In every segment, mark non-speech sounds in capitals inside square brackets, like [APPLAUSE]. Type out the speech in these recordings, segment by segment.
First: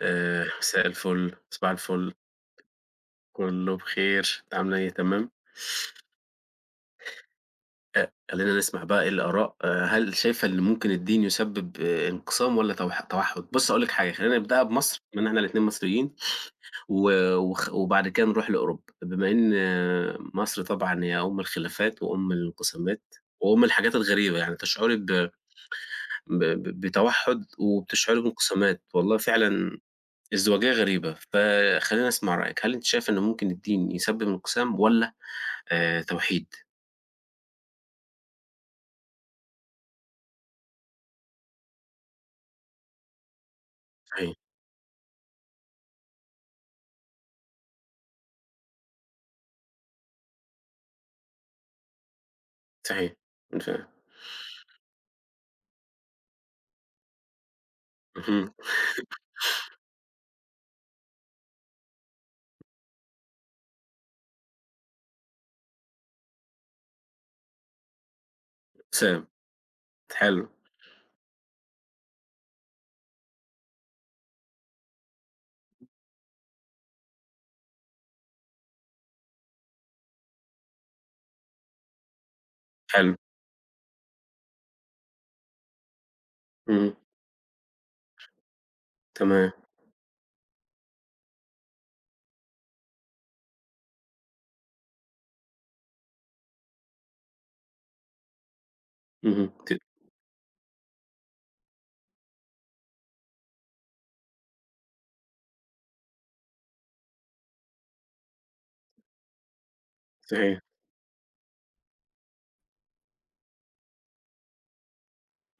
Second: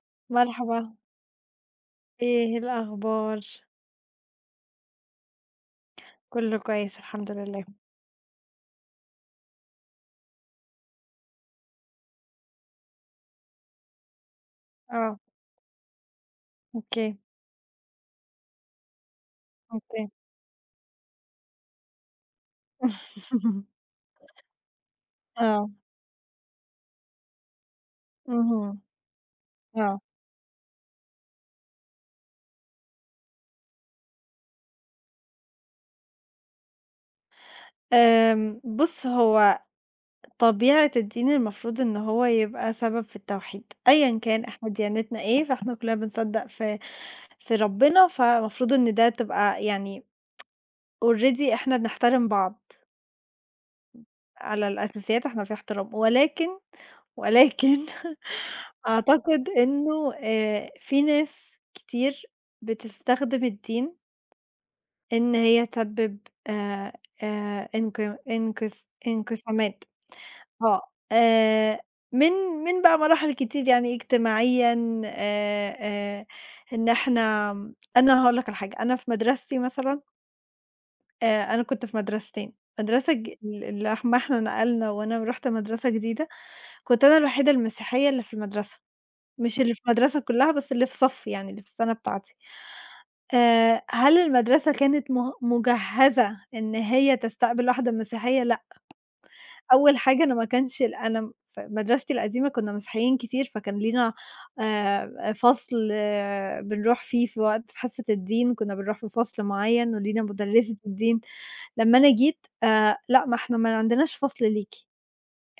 آآ مساء مرحبًا. الفل، صباح الفل. إيه الأخبار؟ كله بخير. أنتِ عاملة إيه؟ تمام؟ كله كويس الحمد لله. أ خلينا نسمع بقى إيه الآراء. هل شايفة إن ممكن الدين يسبب انقسام والّا توح توحّد؟ بُصّي، هاقول لِك حاجة، خلينا نبدأها بمصر آه. اكمِن إحنا الاتنين مصريين، و أوكي. وخ وبعد كده نروح لأوروبا، بما إن أوكي. مصر طبعًا هي أم الخلافات وأم الانقسامات وأم [CHUCKLES] الحاجات الغريبة يعني، تشعري ب ب آه. ب بتوحّد وبتشعري اهم، بانقسامات، والله فعلًا آه. ازدواجية غريبة، فخليني أسمع رأيِِك. هل أنتِ شايفة إن ممكن الدين يسبب انقسام والّا آآ، توحيد؟ آمم، بُصّ هو طبيعة الدين المفروض إن هو يبقى سبب في التوحيد، أيًا صحيح. كان إحنا ديانتنا إيه، فإحنا كلنا بنصدق في في ربنا، فمفروض إن ده تبقى يعني [TSK] already إحنا بنحترم بعض. صحيح، أنا فاهم. على الأساسيات إحنا في احترام، ولكن، ولكن اهم. أعتقد إنه آآ في ناس كتير بتستخدم الدين إن هي تسبب، آآ، آآ، إنق إنقس انقسام، إنقسامات. حلو. آه، آآ، من من بقى مراحل كتير يعني اجتماعيًا آآ، آآ، إن إحنا أنا هاقول لك على حاجة أنا في مدرستي مثلًا آآ، أنا كنت في مدرستين، مدرسة حلو. ج ال اللي احم إحنا نقلنا وأنا ورُحت مدرسة جديدة، إمم. كنت أنا الوحيدة المسيحية اللي في المدرسة، تمام. مش اللي في المدرسة كلها بس اللي في صفي يعني، اللي في السنة بتاعتي. آآ، هل المدرسة كانت م مُجَهزة إن هي تستقبل واحدة مسيحية؟ لأ. اهم، ت أول حاجة أنا ما كانش ال أنا في مدرستي القديمة كنا مسيحيين كتير، فكان لينا آآ، فصل بنروح فيه في وقت في حصة الدين، كنا بنروح في فصل معين ولينا صحيح. مُدرّسة الدين، لمّا أنا جيت: آآ، لأ ما إحنا ما عندناش فصل ليكِ،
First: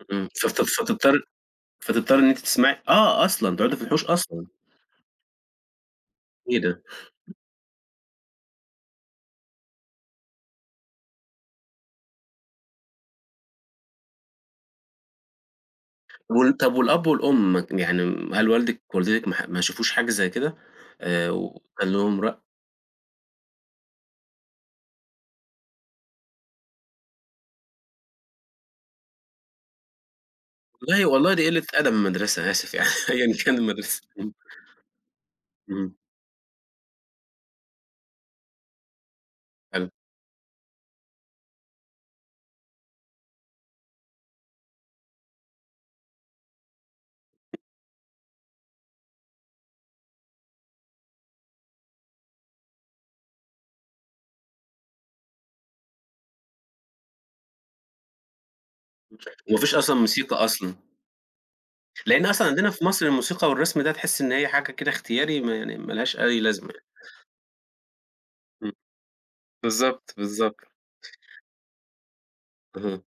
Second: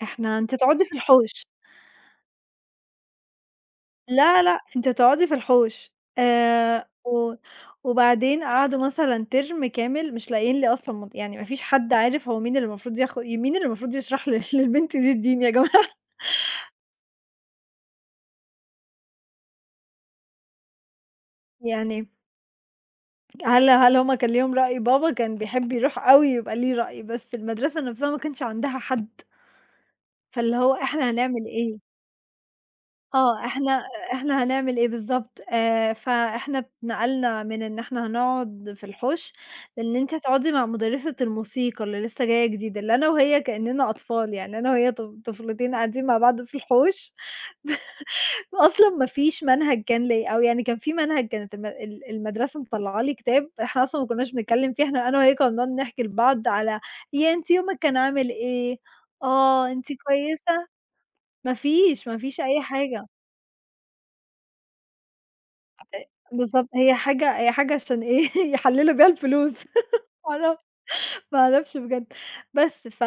امم، إحنا ف أنتِ ف تقعدي في فتضطر الحوش. فتضطري إن أنتِ تسمعي آه أصلًا، تقعدي في الحوش لأ أصلًا. لأ، أنتِ هتقعدي في الحوش إيه ده؟ آآ، و وبعدين قعدوا مثلًا ترم كامل مش لاقيين لي أصلًا م يعني ما فيش حد عارف هو مين اللي مفروض ياخد مين اللي مفروض يشرح ل للبنت دي الدين يا جماعة. وال طب والأب والأم يعني هل والدِك ووالدتِك ما ح ما شافوش حاجة زي كده، آآ، وكان يعني إيه؟ لهم رأي؟ هل هل هُم كان ليهم رأي؟ بابا كان بيحب يروح أوي يبقى ليه رأي، بس المدرسة نفسها ما كانش عندها حد. فاللي هو والله إحنا والله هنعمل دي قلّة إيه؟ أدب من المدرسة، أنا آسف يعني أيًا آه، كان إحنا المدرسة. أ امم. إحنا هنعمل إيه بالضبط؟ آآ، إمم. فإحنا اتنقلنا من إن إحنا هنقعد في الحُوش، حلو. إن أنتِ هتقعدي مع مُدرّسة الموسيقى اللي لسه جاية جديدة، اللي أنا وهي كأننا أطفال، يعني أنا وهي طف طفلتين قاعدين مع بعض في الحُوش. [LAUGHS] أصلًا ما فيش منهج كان ليَّ، أو يعني كان في منهج، كانت الم ال المدرسة مطلّعة لي كتاب، إحنا أصلًا ما كناش بنتكلم فيه، إحنا أنا وهي كنا بنقعد نحكي لبعض على ياه أنتِ يومِك كان عامل إيه؟ [UNINTELLIGIBLE] وما آه، فيش أنتِ أصلًا موسيقى كويسة؟ أصلًا. ما فيش، ما لأن فيش أصلًا أي عندنا في حاجة. مصر الموسيقى والرسم ده تحس إن هي حاجة كده اختياري، ما يعني أ ما لهاش أي لازمة بالضبط يعني. هي حاجة هي حاجة عشان إيه؟ إمم، يحللوا بيها الفلوس، [LAUGHS] بالضبط، ما بالضبط. اعرف ما اعرفش بجد، بس اهم. ف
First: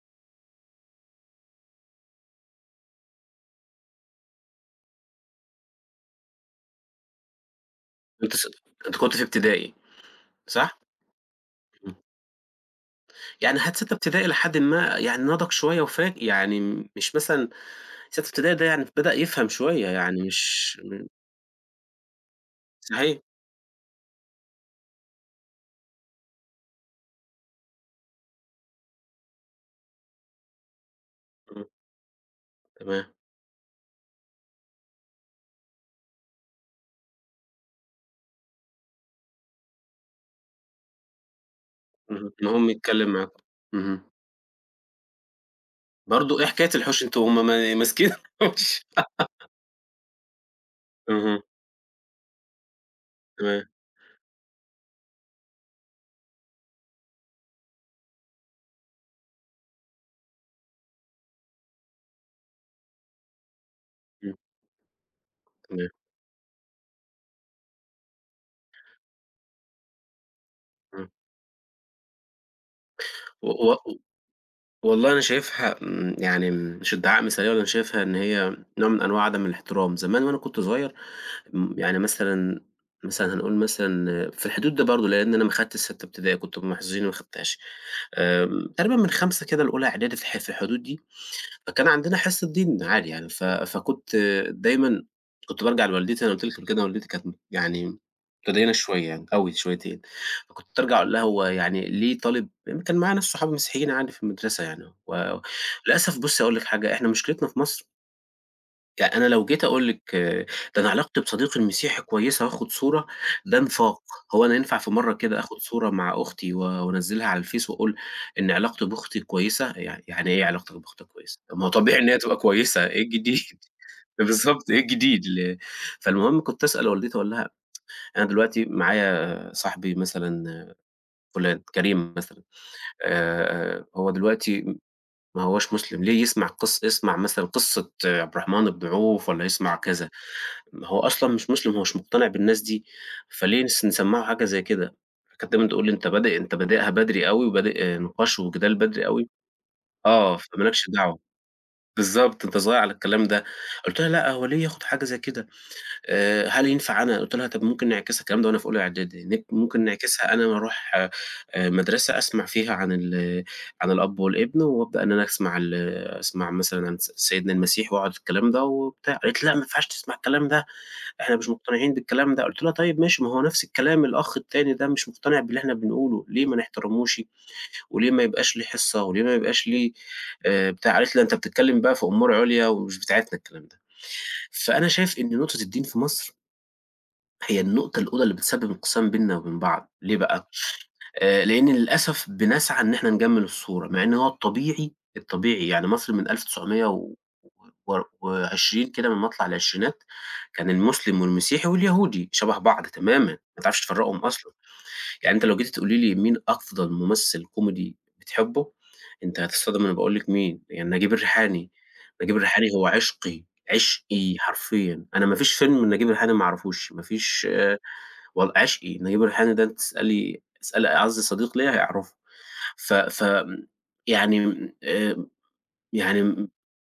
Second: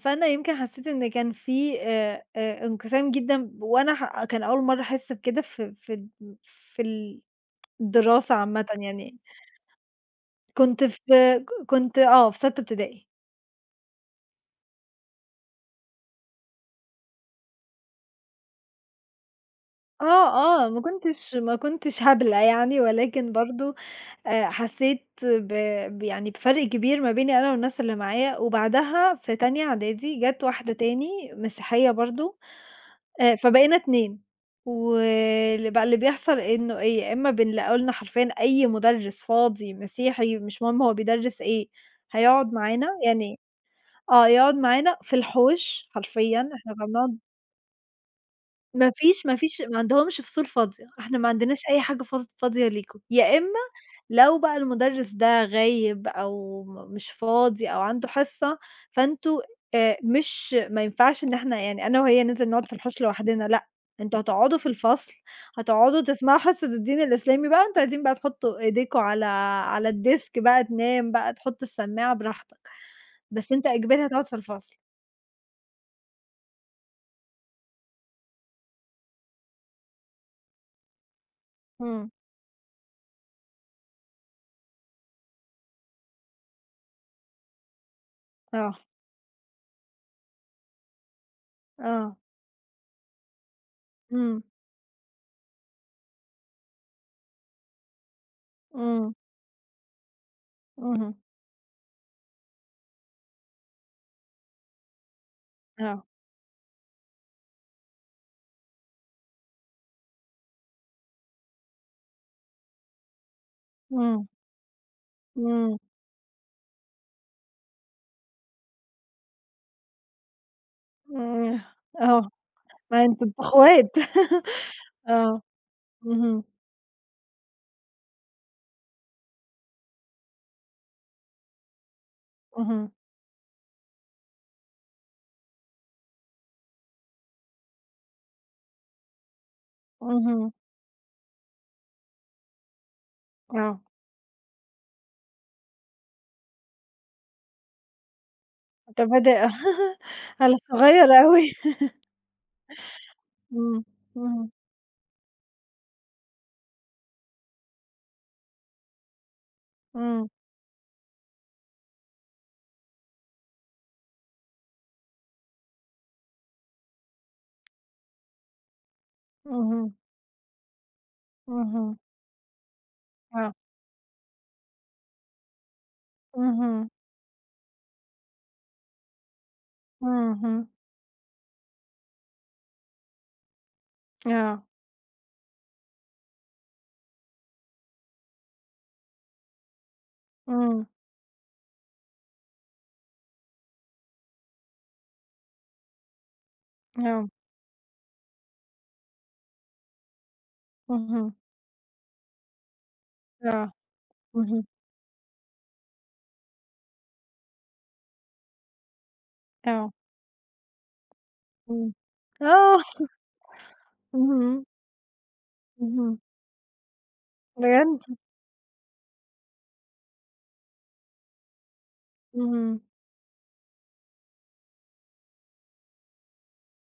فأنا يمكن حسيت إن كان في أ أ انقسام جدًا ب وأنا ح كان أول مرة أحس بكده، ف فد في الدراسة بتص عامةً أنتِ كنتِ يعني. في ابتدائي، صح؟ كنت في ك امم. كنت آه في سَتّة ابتدائي. يعني حتى سَتّة ابتدائي إلى حدِ ما يعني نضج شوية وفا يعني مش مثلًا سَتّة ابتدائي ده يعني بدأ يفهم شوية يعني آه، آه، مش ما م كنتش ما كنتش هبلة يعني، صحيح. ولكن برضو أ حسيت ب بيعني بفرق كبير ما بيني أنا والناس اللي معايا، وبعدها في تانية إعدادي جات واحدة تاني إمم. مسيحية برضو تمام. أ فبقينا 2، ول بقى اللي بيحصل إنه إيه، يا إما بنلاقوا لنا حرفيًا أي مُدرّس فاضي مسيحي، مش مهم هو بيدرّس إيه، اهم، هيقعد المهم معانا، يتكلم يعني معاكم. اهم. آه يقعد معانا في الحوش برضو! حرفيًا إيه حكاية إحنا كنا الحُوش بنقعد أنتم هُم ما ماسكين الحُوش. ما فيش ما [GIGGLES] فيش ما عندهمش فصول فاضية، إحنا ما اهم. عندناش أي حاجة فص فاضية ليكم، يا إما تمام. لو بقى المُدرّس ده غايب أو م مش فاضي أو عنده حصة، فأنتم آآ، مش ما ينفعش إن إحنا يعني أنا وهي ننزل نقعد في الحوش لوحدنا، لأ، أنتم إمم. هتقعدوا في الفصل، تمام. هتقعدوا تسمعوا حصة الدين الإسلامي بقى، أنتم عايزين بقى تحطوا إيديكم على على الديسك بقى، إمم. تنام بقى، تحطوا السماعة براحتك، و بس أنت و إجباري هتقعد في الفصل. والله أنا شايفها م يعني مش ادّعاء مثالية، أنا شايفها إن هي نوع من أنواع عدم الاحترام، زمان وأنا كنت صغير، م يعني إمم. مثلًا مثلًا هنقول مثلًا في الحدود دي برضو، لإن أنا ما خدتش سَتّة ابتدائي، كنت من المحظوظين اللي ما خدتهاش، آمم، آه. تقريبًا من خامسة كده لأولى إعدادي في ح في الحدود دي، فكان آه. عندنا حصة دين عادي يعني، ف فكنت إمم. دايمًا كنت بارجع لوالدتي، أنا قلت لِك قبل كده والدتي كانت م يعني متدينة إمم. شوية أوي شويتين، فكنت أرجع أقول اهم. لها هو يعني ليه طالب كان معايا ناس صحابي مسيحيين عادي في المدرسة يعني، آه، آه. وللأسف بُصّي هاقول لِك حاجة، إحنا مشكلتنا في مصر ى أنا لو جيت أقول لِك ده أنا علاقتي بصديقي المسيحي كويسة وآخد صورة، ده نفاق، امم. هو أنا ينفع في مرة كده آخد امم. صورة مع أختي و وانزلها على الفيس وأقول إن علاقتي بأختي كويسة؟ يع يعني إيه علاقتك بأختك كويسة؟ طب امم، ما هو طبيعي إن هي آه، تبقى [UNINTELLIGIBLE] كويسة، إيه أنتم الجديد؟ اخوات بالضبط، إيه [LAUGHS] الجديد؟ آه، ل فالمهم اهم. كنت أسأل والدتي وأقول لها [TSK] أنا دلوقتي معايا صاحبي مثلًا فلان، كريم مثلًا، اهم. آآ، هو دلوقتي م ما هواش مسلم، ليه يسمع قص يسمع مثلًا قصة عبد الرحمن أبو عوف والّا يسمع كذا؟ اهم. ما هو أصلًا مش مسلم، هو مش مقتنع بالناس دي، فليه آه. نس نسمّعه حاجة زي كده؟ كانت دايمًا تقول لي: "أنت بادئ أنت بادئها بدري أوي، وبادئ نقاش وجدال أنت بدري أوي"، بادئ [LAUGHS] آه، هل فما لكش صغيّر دعوة، أوي. بالضبط، أنت صغير على الكلام ده. امم، قلت لها: "لأ، هو امم. ليه ياخد حاجة زي كده؟ آآ، هل ينفع أنا قلت لها طب ممكن نعكسها؟" الكلام ده وأنا في أولى إعدادي نك ممكن امم. نعكسها أنا اللي أروح مدرسة أسمع فيها عن ال عن الأب والإبن، وأبدأ إن أنا أسمع ال أسمع مثلًا س سيدنا المسيح واعرف الكلام ده وبتاع؟ قالت: "لأ، ما ينفعش اهم. تسمع الكلام ده، إحنا مش مقتنعين اهم. بالكلام ده."، قلت لها: "طيب ماشي، ما هو آه. نفس الكلام الأخ التاني ده مش مقتنع باللي إحنا بنقوله، ليه ما اهم. نحترموش؟ وليه ما يبقاش ليه حصة؟ وليه ما يبقاش ليه اهم. آآ بتاع؟" قالت لي: "لأ، أنت بتتكلم بقى في أمور عُليا ومش بتاعتنا الكلام ده". آه. فأنا شايف إن نقطة الدين في مصر هي النقطة الأولى اللي بتسبب انقسام بيننا وبين بعض، ليه بقى إمم. آآ، لأن للأسف بنسعى إن إحنا نجمّل الصورة، مع إن هو الطبيعي الطبيعي يعني مصر من ألف تسعمية و آه. وار وعشرين كده من مطلع العشرينات كان المسلم اهم. والمسيحي واليهودي شبه بعض تمامًا، ما آه، تعرفش تفرقهم أصلًا، اهم. يعني أنتِ لو جيتِ تقولي لي مين أفضل ممثل كوميدي بتحبه؟ أنتِ هتتصدمي آه. لمّا أقول لكِ مين يعني، نجيب الريحاني، اٍمم، نجيب الريحاني آه. هو عشقي، عشقي امم. حرفيًا، أنا ما فيش فيلم لنجيب اهم. الريحاني ما اعرفوش، ما فيش بجد! و عشقي نجيب الريحاني ده، تسألي تسألي أعز صديق ليَّ هيعرفه، اهم. ف ف يعني آآ، يعني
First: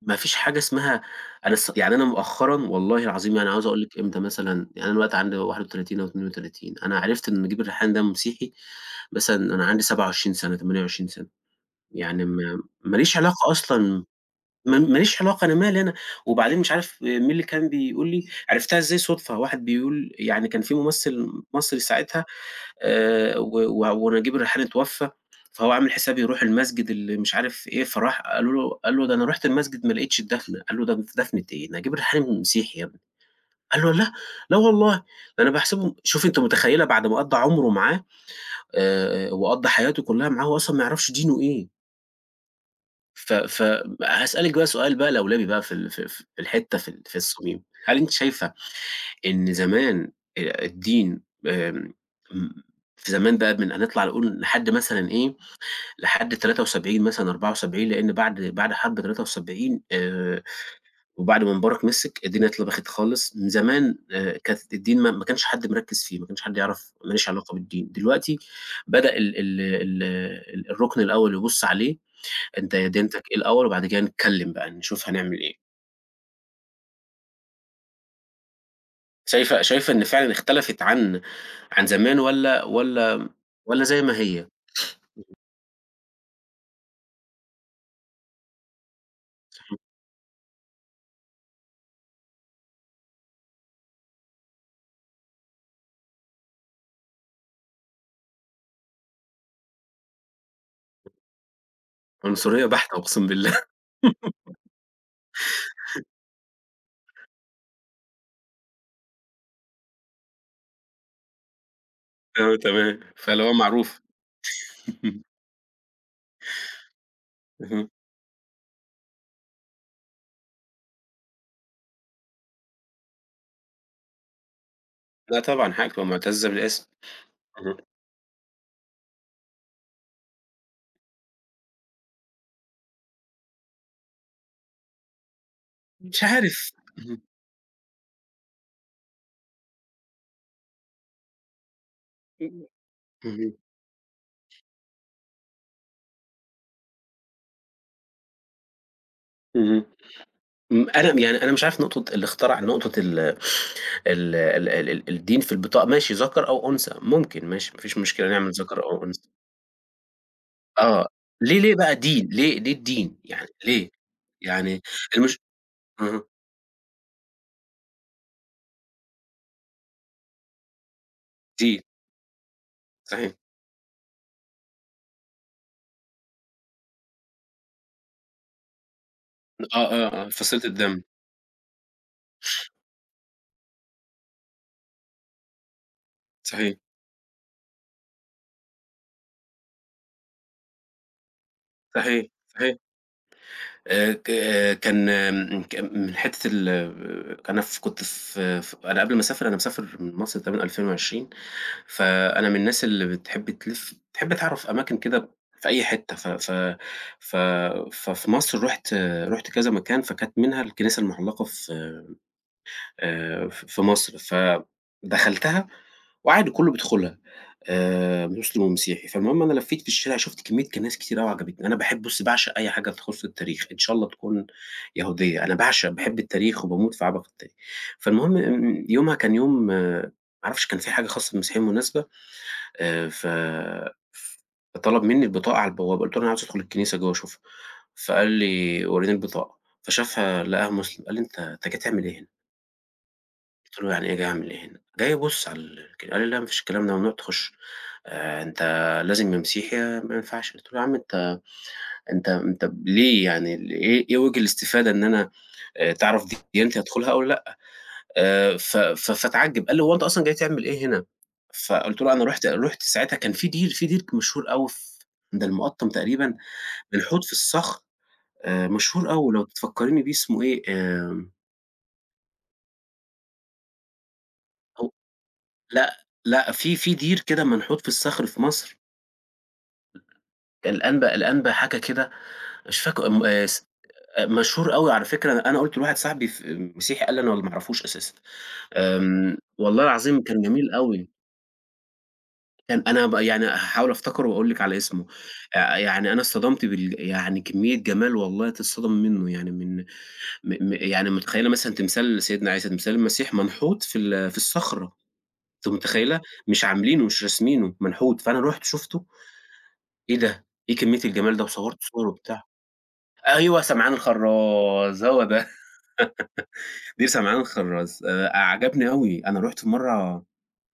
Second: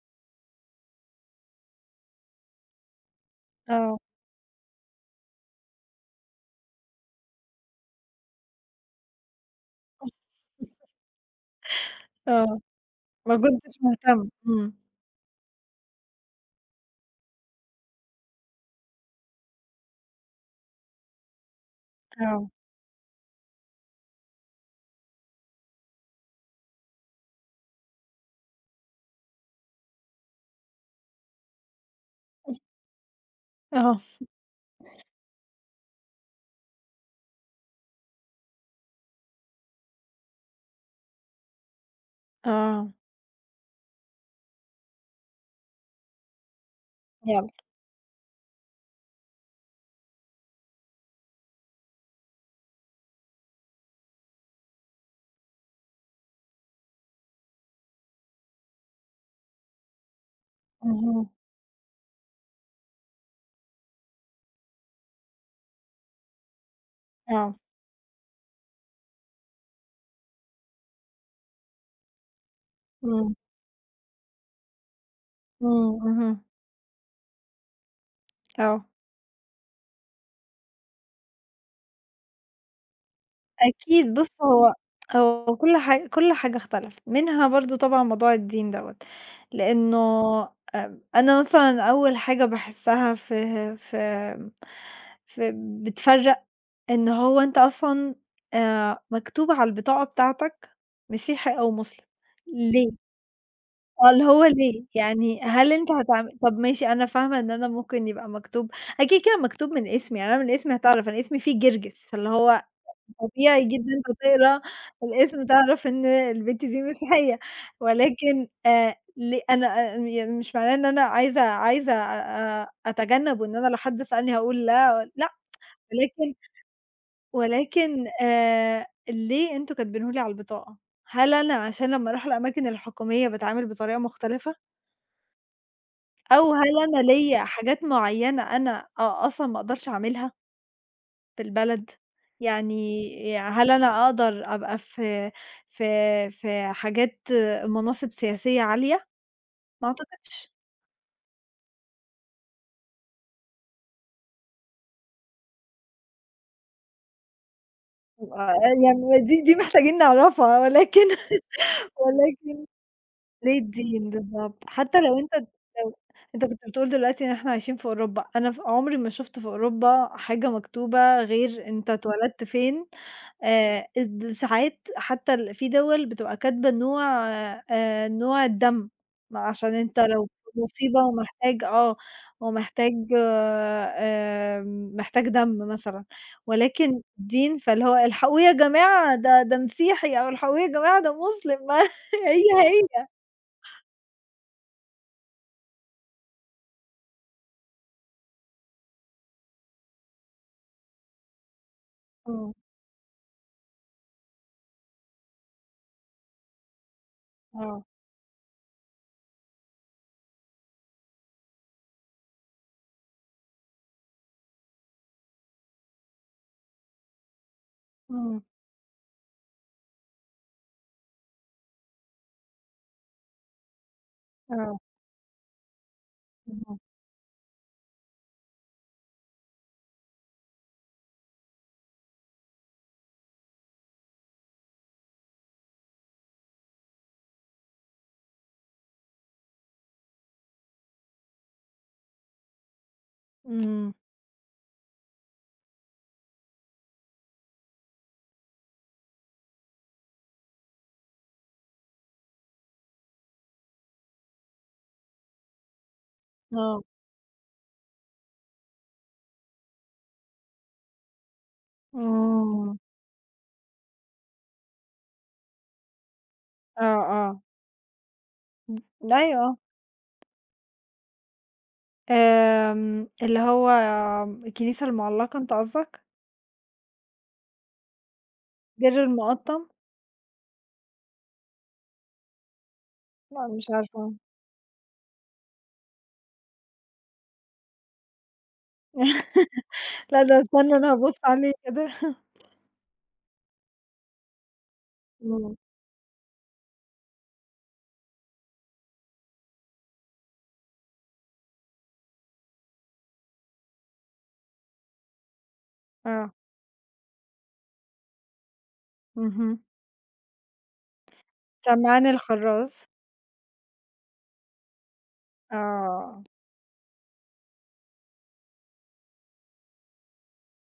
ما فيش حاجة اسمها أنا ص يعني أنا مؤخرًا والله العظيم يعني عاوز أقول آه. لكِ إمتى مثلًا يعني أنا دلوقتي عندي 31 أو 32، أنا عرفت إن نجيب الريحاني ده مسيحي مثلًا أنا عندي 27 سنة، تمانية [CHUCKLES] وعشرين سنة، يعني آه، م ما ليش ما علاقة كنتش أصلًا، مهتم، م اٍمم. ماليش علاقة، أنا مالي أنا، وبعدين مش عارف مين اللي كان بيقول لي عرفتها إزاي صدفة، واحد بيقول يعني كان في ممثل مصري ساعتها آه. آآ، و و ونجيب الريحاني اتوفى، فهو عامل حساب يروح المسجد اللي مش عارف إيه، فراح قالوا له قال له ده أنا رُحت المسجد ما لقيتش الدفنة، قالوا له د دفنة إيه، نجيب الريحاني [CHUCKLES] مسيحي يا ابني، قال له آه. لأ، [CHUCKLES] لا والله ده أنا باحسبه شوفي أنتِ متخيلة بعد ما قضّى عمره معاه آآ، وقضّى حياته كلها معاه وهو أصلًا ما يعرفش دينه إيه. آه. ف ف ب هاسألك بقى سؤال بقي لولبي بقي في ال ف في الحتّة في يالّا. الصميم، هل أنتِ شايفة إن زمان أ الدين [UNINTELLIGIBLE] آآ زمان ده بن أ نطلع نقول لحد مثلًا إيه لحد 73 مثلًا 74 لأن بعد بعد حرب 73 آآ اهم. وبعد ما مبارك م سِك الدنيا اتلبخِت خالص من زمان آآ كانت الدين ما ما كانش حد مركِز فيه ما كانش حد يعرف ماليش علاقة آه. بالدين دلوقتي بدأ ال ال ال الرُكن الأول يبُص عليه أنت ديانتِك اٍمم. اٍيه الأول وبعد كده نتكلم بقي نشوف هنعمل إيه. اٍمم، اهم. آه. شايفة شايفة إن فعلًا اختلفت عن عن زمان والّا والّا والّا زي أكيد ما بُص هي؟ هو هو كل حاجة كل حاجة اختلفت منها برضه طبعًا موضوع الدين دوّة، [UNINTELLIGIBLE] لأنه أ أنا مثلًا أول حاجة باحسّها فه ف فب بتفرّق إن هو أنت أصلًا آآ مكتوب على البطاقة بتاعتك مسيحي، أو مسلم، عنصرية ليه؟ بحتة أقسم بالله آه، اللي هو ليه؟ يعني هل أنت [GIGGLES] [LAUGHS] هتعمل طب ماشي أنا فاهمة إن أنا ممكن يبقي مكتوب أكيد كده مكتوب من إسمي يعني أنا من إسمي هتعرف أنا إسمي فيه جرجس، فاللي أيوه هو تمام، فاللي هو طبيعي معروف جدًا هتقرا [LAUGHS] الإسم تعرف إن البنت دي مسيحية اهم. ولكن آآ ليه أنا آآ يعني مش معناه إن أنا عايزة عايزة أ أ أتجنب وإن أنا لو حد سألني هاقول لا، لأ لأ، طبعًا حقك [TSK] تبقي ولكن مُعتزّة بالاسم، اهم. ولكن آآ ليه أنتم كاتبينُه لي على البطاقة؟ هل أنا عشان لمّا أروح الأماكن الحكومية باتعامل بطريقة مُختلفة؟ مش أو عارف هل أنا اهم. ليَّ حاجات معينة أنا أ أصلًا ما أقدرش أعملها؟ في البلد، [UNINTELLIGIBLE] يعني ي اهم. هل أنا أقدر أبقى في في في حاجات مناصب سياسية عالية؟ اهم، ما أعتقدش. إمم، أنا يعني أنا مش عارف نقطة اللي اخترع نقطة ال ال ال ال ال الدين في البطاقة ماشي ذكر أو أنثى، ممكن ماشي ما فيش مشكلة نعمل آآ، ذكر أو يعني أنثى. دي دي محتاجين نعرفها، ولكن آه، ليه ليه بقى دين، ولكن ليه ليه الدين؟ يعني ليه ليه؟ الدين بالضبط؟ يعني حتى لو أنت المش لو اهم. أنت كنت بتقول دلوقتي إن إحنا عايشين في أوروبا، أنا ف عمري ما شُفت في أوروبا حاجة مكتوبة غير دين. أنت اتولدت فين، صحيح. آآ، اد ساعات حتى ال في دوَل بتبقى كاتبة نوع آآ، نوع الدم، ما آه، عشان أنت آه، لو آه، في فصيلة مصيبة الدم. ومحتاج آه، ومحتاج آمم، محتاج دم مثلًا، صحيح. ولكن دين، فاللي هو الحقوه يا جماعة ده ده مسيحي، أو الحقوه يا جماعة ده مسلم، ما صحيح، هي صحيح. هي. آآ ك كان م ك من حتة ال كان ف كنت في في أنا قبل ما أسافر أنا مسافر مصر تقريبًا 2020 فأنا آه. من الناس اللي بتحب تلِفّ، تحب تعرف أماكن كده في أي حتة، ف ف ف آه. ففي مصر رُحت رُحت كذا مكان، فكانت منها الكنيسة المعلقة في آآ، ف في مصر، فدخلتها وعادي كله بيدخلها، آآ، إمم. مسلم ومسيحي، فالمهم أنا لفيت في الشارع شُفت كمية كنايس كتير أوي عجبتني. أنا باحب بُصّي باعشق أي حاجة تخص التاريخ، إن شاء الله تكون آه. يهودية، أنا باعشق باحب التاريخ بالضبط. وباموت في عبق التاريخ، فالمهم آمم، يومها كان يوم ما اعرفش كان في حاجة خاصة بالمسيحيين، مناسبة آآ، ف فطلب مني البطاقة على البوابة، قُلت له: "أنا عاوز أدخل الكنيسة جوه أشوفها"، فقال لي: "وريني البطاقة"، فشافها لقاها مسلم قال لي: "أنت أنت جاي تعمل إيه هنا؟". قُلت له: إمم. "يعني إيه جاي أعمل إيه هنا؟" جاي أبُص على الك قال لي: "لأ، ما فيش الكلام ده ممنوع تخُش، آآ أنت لازم يا مسيحي يا ما ينفعش،" قُلت له: "يا عم أنت أنت أنت ليه يعني إيه إيه وِجِه الإستفادة إن أنا آآ تعرَف دي ديانتي آه. أدخُلها أو لأ؟" آآ ف ف فاتعجِب، قال لي: "هو أنت أصلًا جاي تعمل إيه هنا؟" فقُلت له أنا رُحت آمم. رُحت ساعتها كان في دير في دير مشهور أوي ف عند المُقطّم تقريبًا، آه، منحوت في آه. الصخر، آآ امم، مشهور أوي أيوة لو آه. تفكريني بيه أسمُه إيه؟ آمم آمم، اللي هو الكنيسة هو المُعلَّقة أنت لأ، قصدك؟ لأ في في دير كده منحوت في الصخر في مصر، دير المُقطَّم؟ الأنبا الأنبا حاجة كده، مش فاكره م آآ لأ، س مش عارفة. مشهور أوي على فكرة، أنا أنا قُلت لواحد صاحبي في مسيحي قال لي أنا ما أعرفوش أساسًا، آمم والله [LAUGHS] العظيم لأ، ده أنا كان جميل استني أنا أوي. هابُص عليه كده. كان أنا بقى يعني هاحاول أفتكره وأقول لِك على إسمه، إمم. آآ يعني أنا اتصَدمت بال يعني كمية جَمال والله تتصدمي مِنُه، يعني من م م يعني مُتخيلة مثلًا تمثال لسيدنا عيسى، تمثال المسيح منحوت في ال في الصخرة، أنتِ متخيلة؟ آه. مش عاملينُه مش راسمينُه، منحوت فأنا رُحت شُفته، اهم. إيه ده، إيه كمية الجَمال ده و صورت سمعان صور وبتاع، الخَرَّاز. أيوه سمعان الخرَّاز هو ده، آه. [LAUGHS] دير سمعان الخرَّاز، آآ أ عجبني أوي أنا رُحت في مرة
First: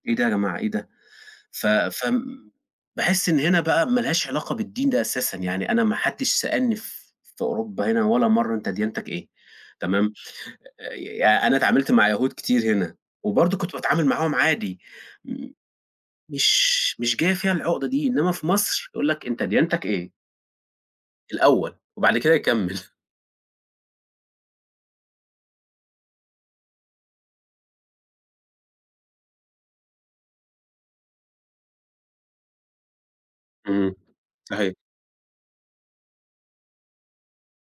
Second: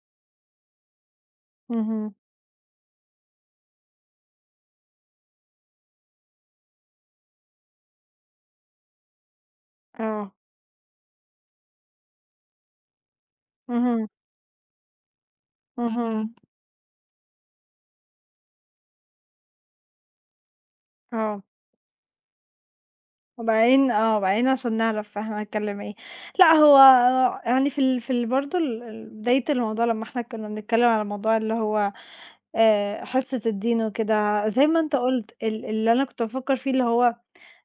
إيه ده يا جماعة، إيه ده، ف اهم. فم باحس إن هنا بقى ما لهاش علاقة بالدين ده أساسًا، يعني أنا ما حدش سألني ف في أوروبا هنا ولا مرة أنت ديانتَك إيه تمام؟ آه. آآ أنا إتعاملت مع يهود كتير هنا، وبرضه كنت باتعامل اهم. معاهم عادي، م اهم. مش مش جاية فيها العقدة دي، إنما في مصر يقول لَك أنت ديانتَك إيه. آه. الأول، وبعد كده يكَمّل. [CHUCKLES] وبعدين آه، وبعدين عشان نعرِف إحنا نتكلم إيه، لأ، هو يعني في ال في ال برضو ال ال بداية الموضوع لمّا إحنا كنا بنتكلم على الموضوع اللي هو آآ، حصة الدين امم، وكده، زي صحيح. ما أنت قلت ال اللي أنا كنت بافكر فيه اللي هو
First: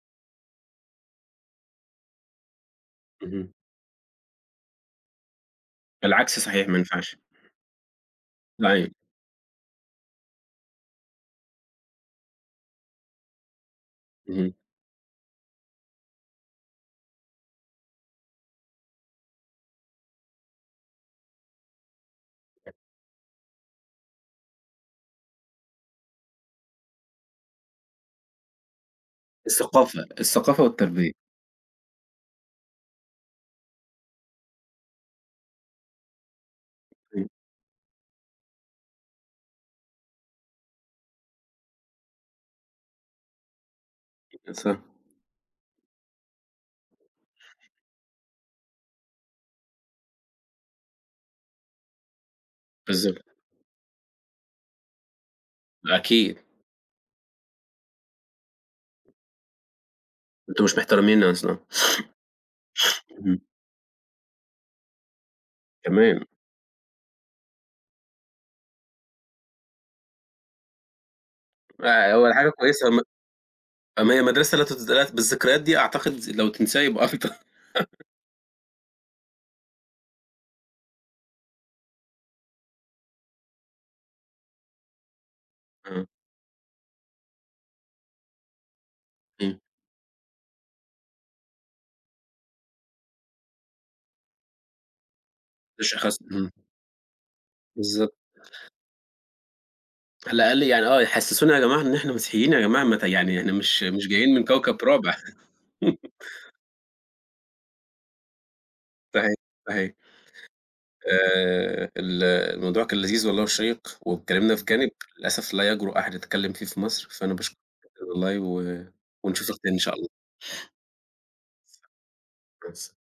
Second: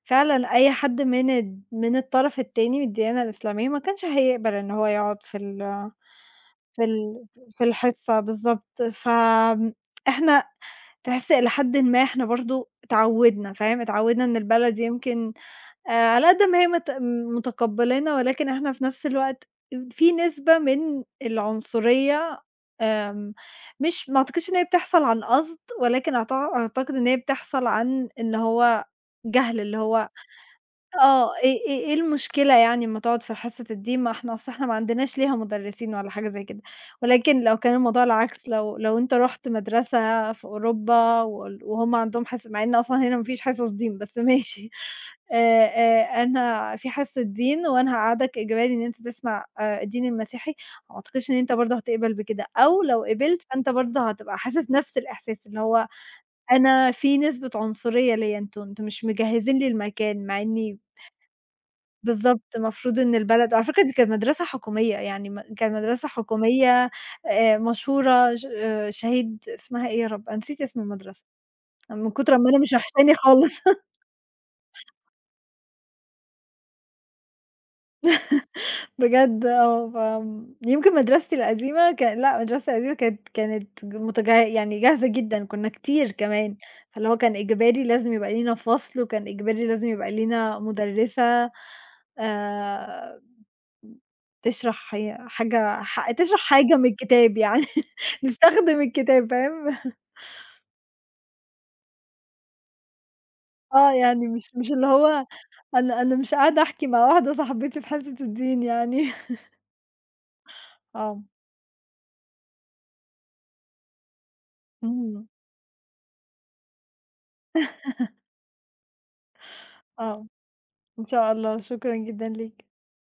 فعلًا أي حد من ال من الطرف التاني، من الديانة اهم. الإسلامية ما كانش هيقبل إنه هو يقعد في ال بالعكس صحيح ما في ينفعش. ال في الحصة بالضبط، أيوه. فإحنا تحس إلى حد ما إحنا برضو اتعودنا فاهم، اتعودنا إن اهم. البلد يمكن آآ، على قدّ ما هي مت متقبّلَانا، ولكن إحنا في نفس الوقت في نسبة من العنصرية آمم، مش ما أعتقدش إن هي بتحصل عن قصد، ولكن أعت أعتقد إن هي بتحصل عن إن هو جهل اللي الثقافة، هو الثقافة والتربية. آه، إيه إيه إيه المشكلة يعني ما تقعد في حصة الدين، ما إحنا أصل إحنا ما عندناش ليها مدرّسين ولا حاجة زي كده، إمم. ولكن لو كان الموضوع العكس، لو لو أنت رُحت مدرسة في أوروبا وال وهُم عندهم حص مع إن أصلًا هنا ما فيش حصص دين، بس ماشي، [UNINTELLIGIBLE] آآ، آآ، أنا في حصة دين وأنا هاقعدك إجباري إن أنت تسمع آآ، الدين المسيحي، وما أعتقدش إن أنت برضو هتقبل بكده، أو لو بالضبط. قبلت فأنت برضو هتبقى حاسس نفس الإحساس اللي هو ما أكيد. أنا في نسبة عنصرية ليَّ، أنتم أنتم مش مجهزين لي المكان مع أنتم مش إني مِحترميننا مثلًا. بالضبط، المفروض إن امم. البلد على فكرة دي كانت مدرسة حكومية يعني، م كانت مدرسة تمام. حكومية آآ، مشهورة ش شهيد اسمها إيه يا رب، أنا نسيت اسم المدرسة من آآ، هو كتر أما حاجة أنا مش كويسة هم وحشاني خالص. [LAUGHS] طب ما هي مدرسة [UNINTELLIGIBLE] بالذكريات دي أعتقد لو تنسيها يبقى افضل. [LAUGHS] [LAUGHS] بجد آه، فيمكن مدرستي القديمة ك لأ، المدرسة القديمة كانت كانت متج يعني جاهزة جدًا، كنا آه. كتير كمان، فاللي هو كان إجباري لازم يبقى لينا فصل، وكان إمم. إجباري لازم يبقى لينا مُدرّسة آآ، بتشرح هي حاجة ح لشخص تشرح امم. حاجة من الكتاب يعني، بالضبط. نستخدم الكتاب، فاهم؟ على الاقل يعني آه يحسسونا يا جماعة إن إحنا مسيحيين يا جماعة، مت يعني إحنا مش آه، مش يعني جايين من مش مش كوكب اللي رابع. هو أنا [LAUGHS] أنا مش قاعدة أحكي مع واحدة صاحبتي في حصة الدين يعني. صحيح، [LAUGHS] صحيح. آه. آآ، ال الموضوع كان لذيذ والله، وشيّق واتكلمنا في جانب امم. للأسف لا يجرؤ أحد يتكلم فيه في مصر، فأنا باشكرِك [LAUGHS] والله و ونشوفِك تاني إن شاء الله. آه، إن شاء الله، شكرًا جدًا ليك. مع السلا